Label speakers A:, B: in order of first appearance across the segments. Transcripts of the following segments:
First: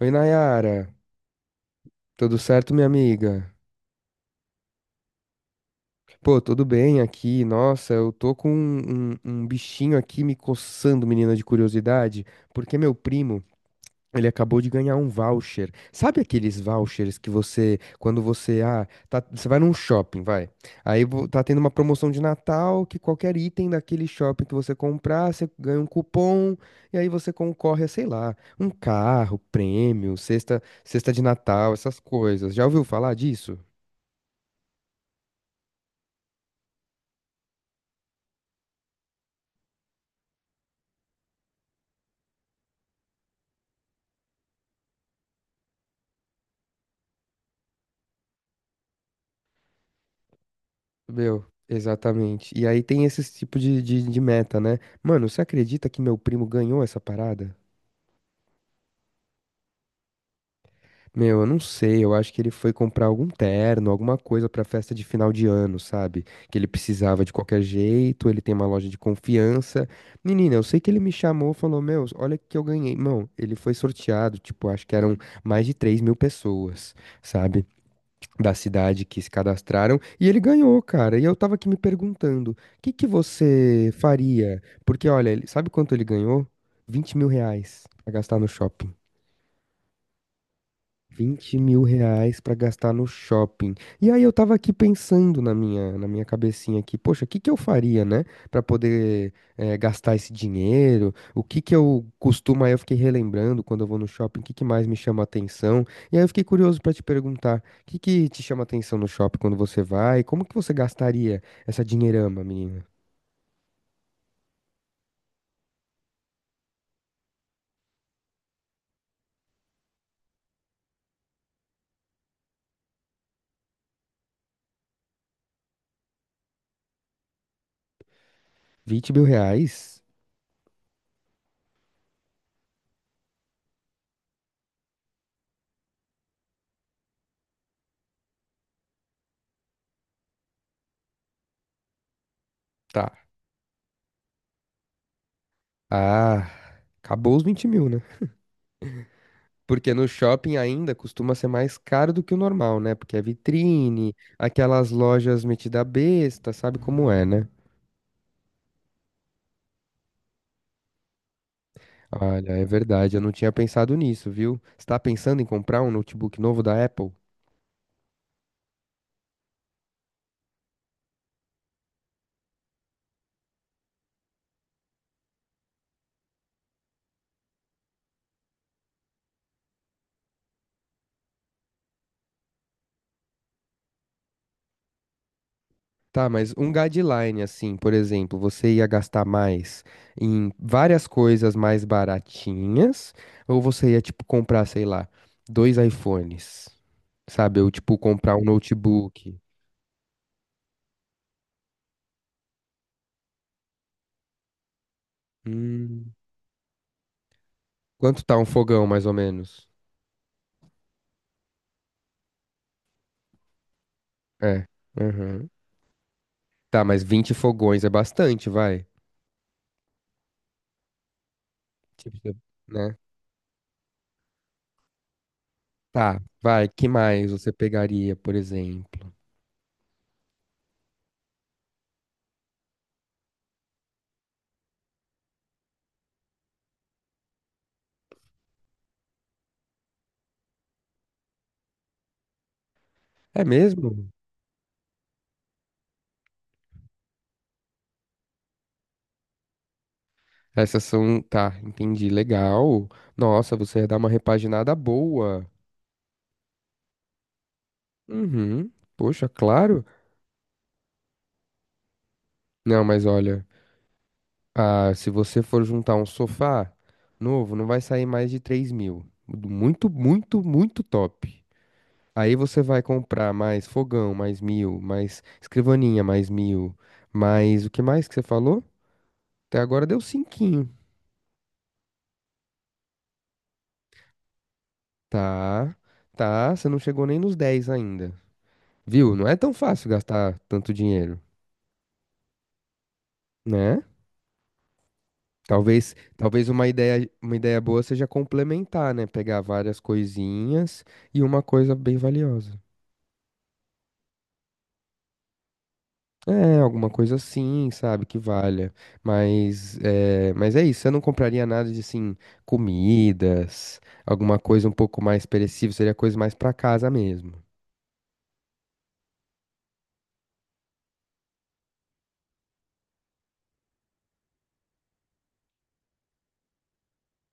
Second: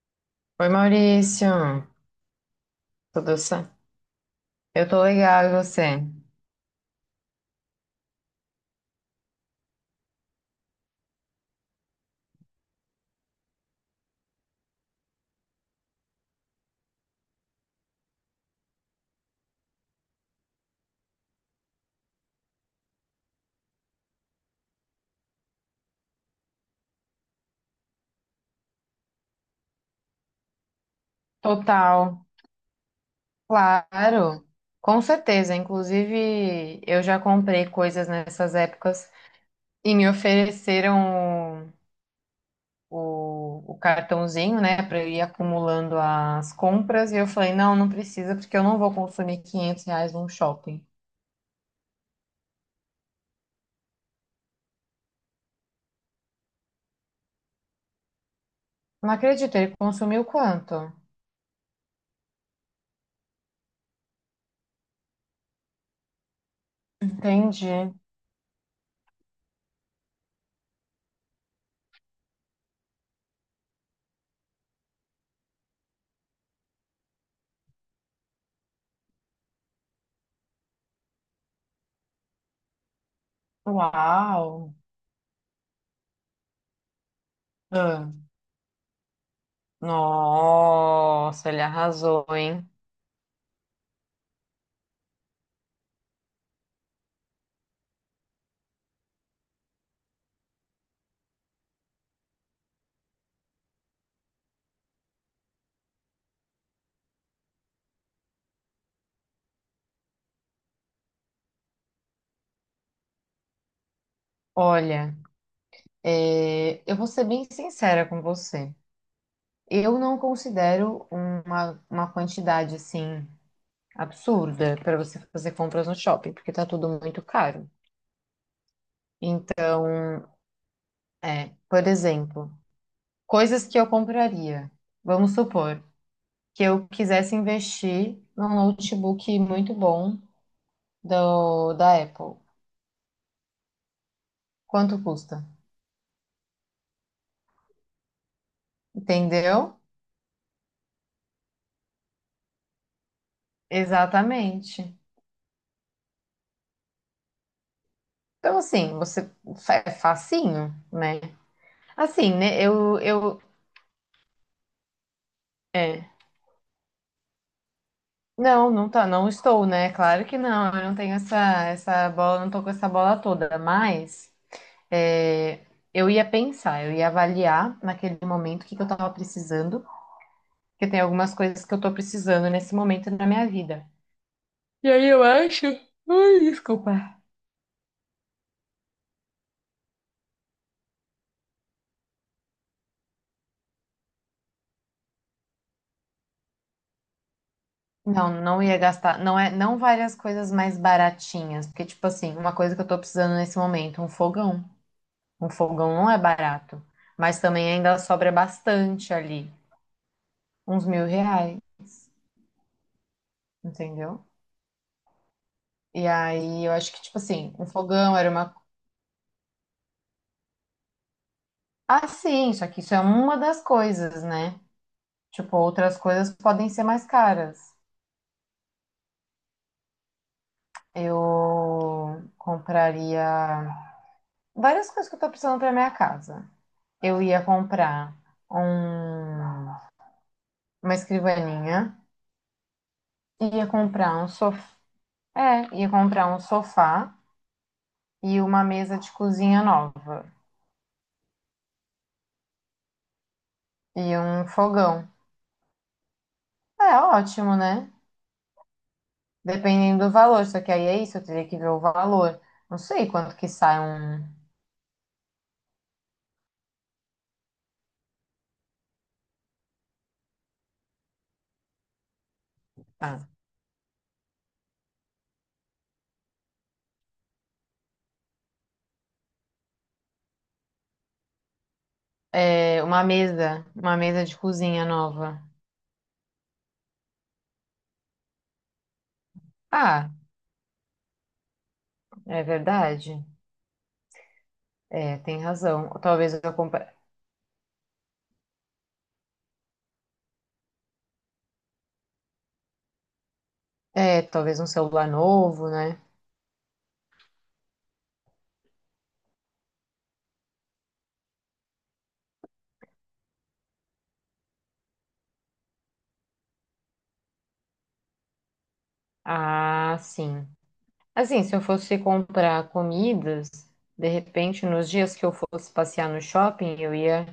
A: Oi,
B: Oi,
A: Nayara.
B: Maurício.
A: Tudo certo, minha
B: Tudo
A: amiga?
B: certo? Eu tô legal, e você?
A: Pô, tudo bem aqui. Nossa, eu tô com um bichinho aqui me coçando, menina, de curiosidade, porque meu primo, ele acabou de ganhar um voucher. Sabe aqueles vouchers que você, quando você, ah, tá- você vai num shopping, vai. Aí tá tendo uma promoção de Natal que qualquer item daquele shopping que você comprar, você ganha um cupom e aí você concorre a, sei lá, um carro, prêmio, cesta de Natal, essas
B: Total,
A: coisas. Já ouviu falar disso?
B: claro. Com certeza. Inclusive, eu já comprei coisas nessas épocas e me ofereceram o cartãozinho, né, para eu ir acumulando as compras. E eu falei, não, não precisa, porque eu não vou consumir 500 reais num shopping.
A: Meu, exatamente. E aí tem esse tipo de meta, né? Mano, você acredita que meu primo ganhou essa parada?
B: Não acredito, ele consumiu quanto?
A: Meu, eu não sei, eu acho que ele foi comprar algum terno, alguma coisa pra festa de final de ano, sabe? Que ele precisava de qualquer
B: Entendi.
A: jeito, ele tem uma loja de confiança. Menina, eu sei que ele me chamou, falou, meu, olha o que eu ganhei. Mão, ele foi sorteado, tipo, acho que eram mais de 3.000 pessoas, sabe? Da cidade que se cadastraram e ele ganhou, cara. E eu tava aqui me perguntando, o que que você faria?
B: Uau!
A: Porque, olha, sabe quanto ele ganhou? R$ 20.000 pra
B: Ah,
A: gastar no shopping.
B: nossa,
A: Vinte
B: ele
A: mil
B: arrasou,
A: reais pra
B: hein?
A: gastar no shopping. E aí eu tava aqui pensando na minha cabecinha aqui, poxa, o que que eu faria, né, pra poder gastar esse dinheiro? O que que eu costumo? Aí eu fiquei relembrando quando eu vou no shopping, o que que mais me chama atenção? E aí eu fiquei curioso pra te perguntar, o que que te chama atenção no shopping quando você vai? Como que você gastaria essa dinheirama, menina?
B: Olha, eu vou ser bem sincera com você. Eu não considero uma quantidade assim absurda para você fazer compras no shopping, porque tá tudo muito caro.
A: Vinte mil
B: Então,
A: reais?
B: por exemplo, coisas que eu compraria. Vamos supor que eu quisesse investir num notebook muito bom da Apple.
A: Tá.
B: Quanto custa?
A: Ah, acabou os 20.000, né?
B: Entendeu?
A: Porque no shopping ainda costuma ser mais caro do que o normal, né? Porque é vitrine, aquelas
B: Exatamente.
A: lojas metida besta, sabe como é, né?
B: Então, assim, você é facinho, né? Assim,
A: Olha,
B: né?
A: é verdade, eu não tinha pensado nisso, viu? Você tá pensando em comprar um
B: É.
A: notebook novo da Apple?
B: Não, não tá, não estou, né? Claro que não. Eu não tenho essa bola, não tô com essa bola toda. Mas é, eu ia pensar, eu ia avaliar naquele momento o que que eu tava precisando, porque tem algumas coisas que eu tô precisando nesse momento na minha vida.
A: Tá, mas um
B: Desculpa.
A: guideline, assim, por exemplo, você ia gastar mais em várias coisas mais baratinhas, ou você ia, tipo, comprar, sei lá, dois iPhones, sabe? Ou, tipo,
B: Não,
A: comprar um
B: não ia gastar,
A: notebook.
B: não é, não várias coisas mais baratinhas, porque tipo assim, uma coisa que eu tô precisando nesse momento, um fogão. Um fogão não
A: Hum,
B: é barato, mas também ainda
A: quanto
B: sobra
A: tá um fogão, mais ou
B: bastante ali.
A: menos?
B: Uns mil reais, entendeu?
A: É. Aham.
B: E aí eu
A: Tá,
B: acho
A: mas
B: que, tipo
A: 20
B: assim, um
A: fogões é
B: fogão era
A: bastante,
B: uma.
A: vai.
B: Ah,
A: Tipo,
B: sim, só que isso
A: né?
B: é uma das coisas, né? Tipo, outras
A: Tá,
B: coisas
A: vai.
B: podem ser
A: Que
B: mais
A: mais você
B: caras.
A: pegaria, por exemplo?
B: Eu compraria várias coisas que eu tô precisando pra minha casa. Eu ia comprar um... uma escrivaninha,
A: É
B: ia
A: mesmo?
B: comprar um sofá, ia comprar um sofá e uma mesa de cozinha nova
A: Essas são. Tá, entendi. Legal. Nossa, você ia dar uma
B: e um
A: repaginada
B: fogão.
A: boa.
B: É ótimo, né?
A: Uhum. Poxa, claro.
B: Dependendo do valor, só que aí é isso, eu teria que ver o valor. Não
A: Não, mas
B: sei quanto
A: olha,
B: que sai um,
A: se você for juntar um sofá novo, não vai sair mais de 3.000. Muito, muito, muito top. Aí você vai
B: ah,
A: comprar mais fogão, mais 1.000, mais escrivaninha, mais 1.000, mais o que mais que você falou? Até agora deu cinquinho.
B: é, uma mesa de cozinha nova.
A: Tá, tá, você não chegou nem nos 10 ainda. Viu? Não é tão fácil
B: Ah,
A: gastar tanto dinheiro,
B: é verdade.
A: né?
B: É, tem razão.
A: Talvez,
B: Talvez
A: talvez
B: eu
A: uma
B: compre,
A: ideia, uma ideia boa seja complementar, né? Pegar várias coisinhas e uma coisa bem valiosa.
B: é, talvez um celular novo, né?
A: É, alguma coisa assim, sabe, que valha. Mas é isso, você não compraria nada de, assim, comidas, alguma coisa um pouco mais perecível, seria coisa mais pra casa mesmo.
B: Ah, sim. Assim, se eu fosse comprar comidas, de repente, nos dias que eu fosse passear no shopping, eu ia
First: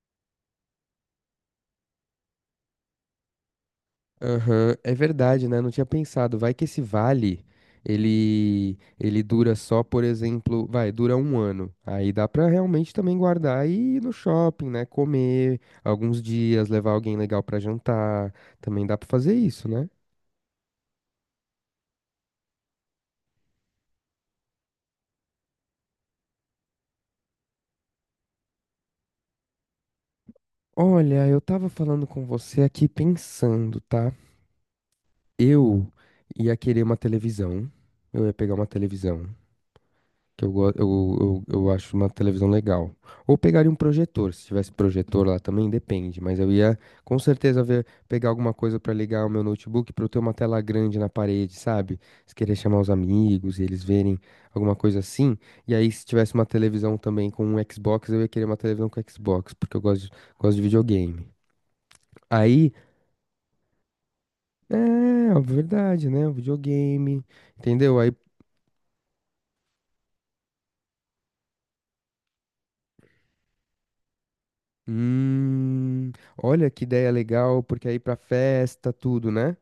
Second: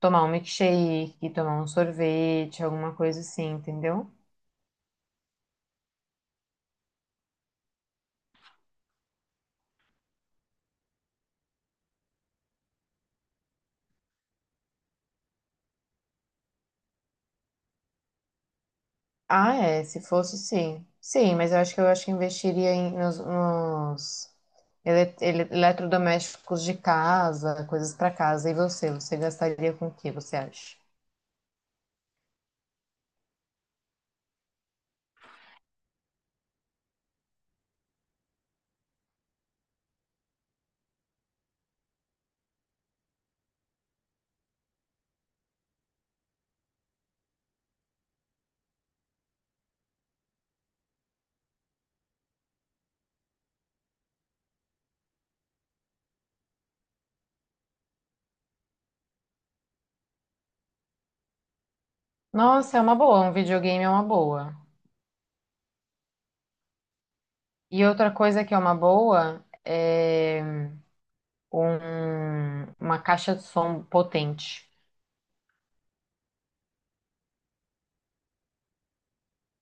B: tomar um milkshake, tomar um sorvete, alguma coisa assim, entendeu?
A: Aham, é verdade, né? Não tinha pensado. Vai que esse vale, ele dura só, por exemplo, vai, dura um ano. Aí dá pra realmente também guardar e ir no shopping, né? Comer alguns dias, levar alguém legal pra jantar. Também dá pra fazer
B: Ah,
A: isso,
B: é,
A: né?
B: se fosse, sim. Sim, mas eu acho que investiria em, nos eletrodomésticos de casa, coisas para casa. E você, você gastaria com o que, você acha?
A: Olha, eu tava falando com você aqui pensando, tá? Eu ia querer uma televisão. Eu ia pegar uma televisão, que eu, go- eu acho uma televisão legal. Ou pegaria um projetor, se tivesse projetor lá também, depende. Mas eu ia com certeza ver, pegar alguma coisa pra ligar o meu notebook pra eu ter uma tela grande na parede, sabe? Se querer chamar os amigos e eles verem alguma coisa assim. E aí, se tivesse uma televisão também com um Xbox, eu ia querer uma televisão com Xbox, porque eu gosto de videogame. Aí
B: Nossa, é uma boa, um videogame é uma boa.
A: é, ó, verdade, né? Videogame,
B: E
A: entendeu? Aí,
B: outra coisa que é uma boa é uma caixa de som potente.
A: hum, olha que ideia legal, porque aí pra festa, tudo, né?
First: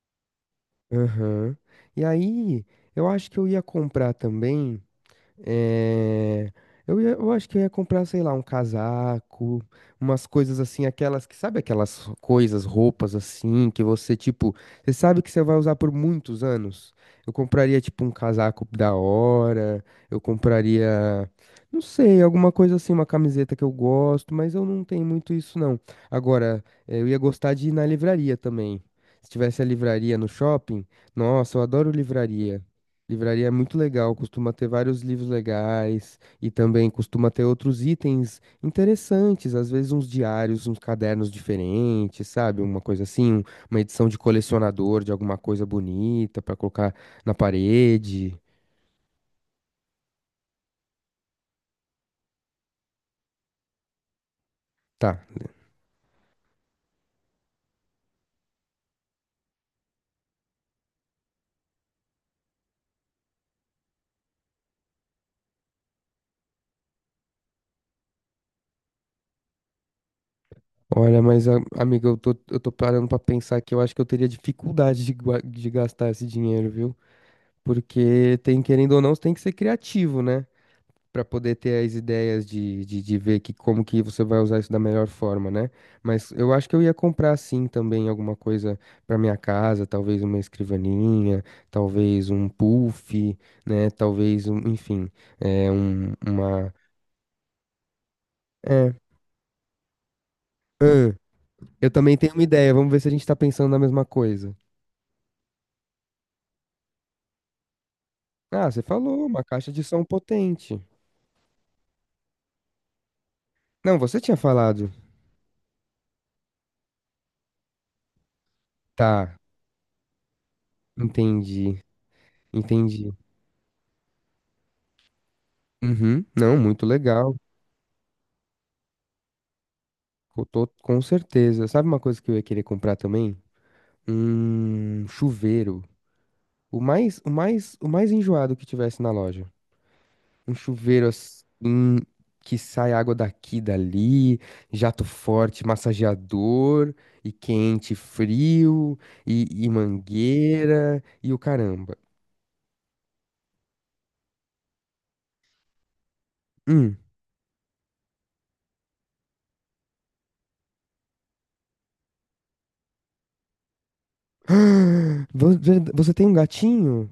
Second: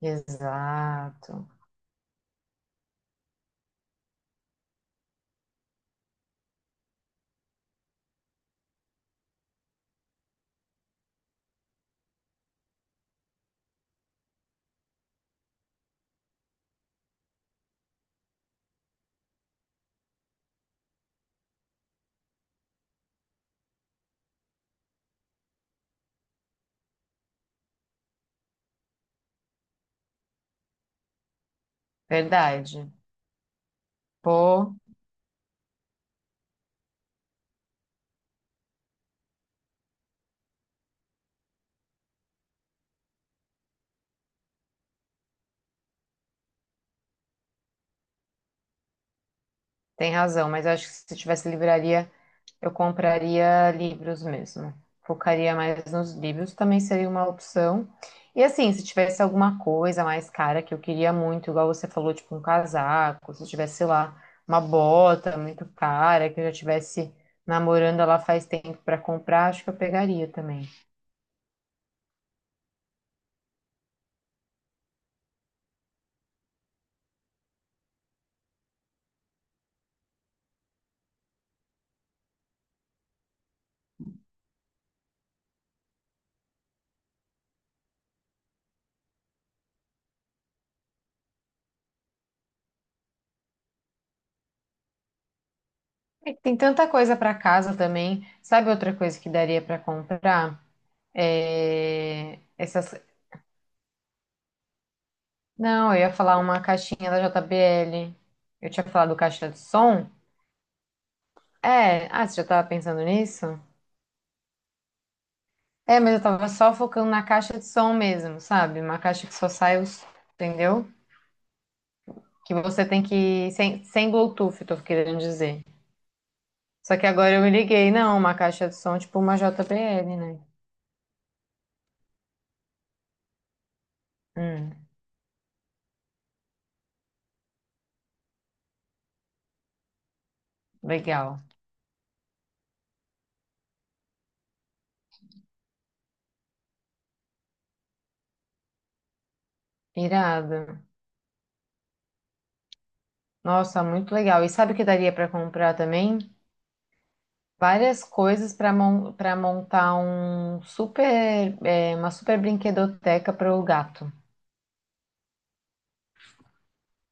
B: Exato,
A: Aham. E aí, eu acho que eu ia comprar também. É. Eu acho que eu ia comprar, sei lá, um casaco, umas coisas assim, aquelas que, sabe aquelas coisas, roupas assim, que você, tipo, você sabe que você vai usar por muitos anos? Eu compraria, tipo, um casaco da hora, eu compraria, não sei, alguma coisa assim, uma camiseta que eu gosto, mas eu não tenho muito isso, não. Agora, eu ia gostar de ir na livraria também. Se tivesse a livraria no shopping, nossa, eu adoro livraria.
B: verdade.
A: Livraria é muito legal, costuma ter
B: Pô,
A: vários livros legais e também costuma ter outros itens interessantes, às vezes uns diários, uns cadernos diferentes, sabe? Uma coisa assim, uma edição de colecionador de alguma coisa bonita pra colocar na parede.
B: tem razão, mas eu acho que se tivesse livraria, eu compraria livros mesmo.
A: Tá.
B: Focaria mais nos livros, também seria uma opção. E assim, se tivesse alguma coisa mais cara que eu queria muito, igual você falou, tipo um casaco, se tivesse, sei lá, uma bota muito cara, que eu já tivesse namorando ela faz tempo para comprar, acho que eu pegaria também.
A: Olha, mas amiga, eu tô parando pra pensar que eu acho que eu teria dificuldade de gastar esse dinheiro, viu? Porque tem, querendo ou não, você tem que ser criativo, né? Para poder ter as ideias de ver que como que você vai usar isso da melhor forma, né? Mas eu acho que eu ia comprar sim também alguma coisa para minha casa, talvez uma escrivaninha, talvez um puff, né? Talvez um, enfim, é um,
B: É que tem
A: uma
B: tanta coisa para casa também. Sabe
A: é,
B: outra coisa que daria para comprar?
A: ahn, eu também tenho
B: É...
A: uma ideia, vamos
B: essas.
A: ver se a gente tá pensando na mesma coisa.
B: Não, eu ia falar uma caixinha da JBL.
A: Ah,
B: Eu
A: você
B: tinha falado
A: falou, uma
B: caixa de
A: caixa de som
B: som.
A: potente.
B: É, ah, você já tava pensando nisso?
A: Não, você tinha falado.
B: É, mas eu tava só focando na caixa de som mesmo, sabe? Uma caixa que
A: Tá,
B: só sai os, entendeu?
A: entendi,
B: Que você tem
A: entendi.
B: que, sem Bluetooth, eu tô querendo dizer.
A: Uhum, não, muito
B: Só que agora
A: legal.
B: eu me liguei, não, uma caixa de som tipo uma JBL, né?
A: Eu tô com certeza. Sabe uma coisa que eu ia querer comprar também?
B: Hum,
A: Um chuveiro. O mais enjoado que tivesse na loja. Um chuveiro
B: legal.
A: assim que sai água daqui, dali, jato forte, massageador, e quente, frio, e
B: Irado.
A: mangueira, e o caramba.
B: Nossa, muito legal. E sabe o que daria pra comprar também?
A: Hum.
B: Várias coisas pra mon para montar um super, é, uma super brinquedoteca para o gato.
A: Você tem um gatinho?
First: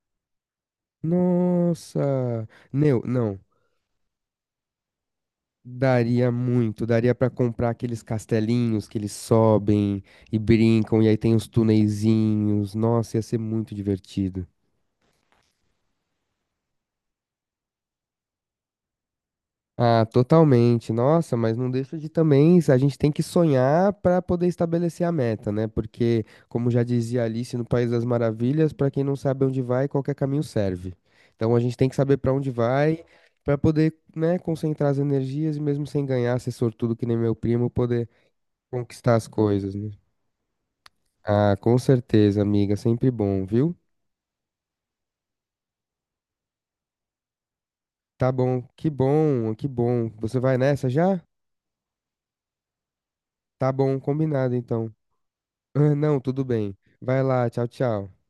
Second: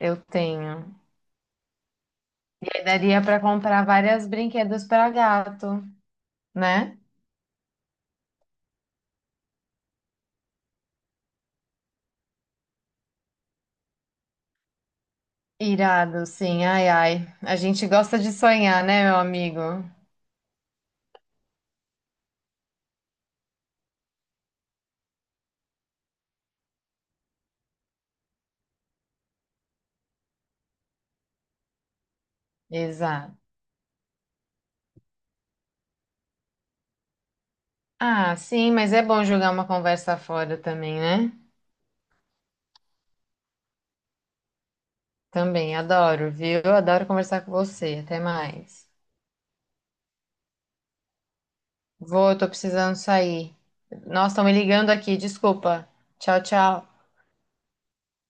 B: Eu tenho.
A: Nossa! Meu,
B: Daria
A: não.
B: para comprar várias brinquedos para gato,
A: Daria muito,
B: né?
A: daria pra comprar aqueles castelinhos que eles sobem e brincam, e aí tem os tuneizinhos. Nossa, ia ser muito divertido.
B: Irado, sim, ai, ai. A gente gosta de sonhar, né, meu amigo?
A: Ah, totalmente. Nossa, mas não deixa de também, a gente tem que sonhar para poder estabelecer a meta, né? Porque, como já dizia Alice no País das Maravilhas, para quem não sabe onde vai, qualquer caminho serve. Então a gente tem que saber para onde vai
B: Exato.
A: para poder, né, concentrar as energias e mesmo sem ganhar, ser sortudo que nem meu primo, poder
B: Ah, sim, mas é
A: conquistar
B: bom
A: as
B: jogar uma
A: coisas, né?
B: conversa fora também, né?
A: Ah, com certeza, amiga, sempre bom, viu?
B: Também, adoro, viu? Adoro conversar com você. Até
A: Tá bom, que
B: mais.
A: bom, que bom. Você vai nessa já?
B: Vou, tô precisando sair.
A: Tá bom,
B: Nossa, estão me
A: combinado
B: ligando
A: então.
B: aqui, desculpa.
A: Não,
B: Tchau,
A: tudo bem.
B: tchau.
A: Vai lá, tchau, tchau.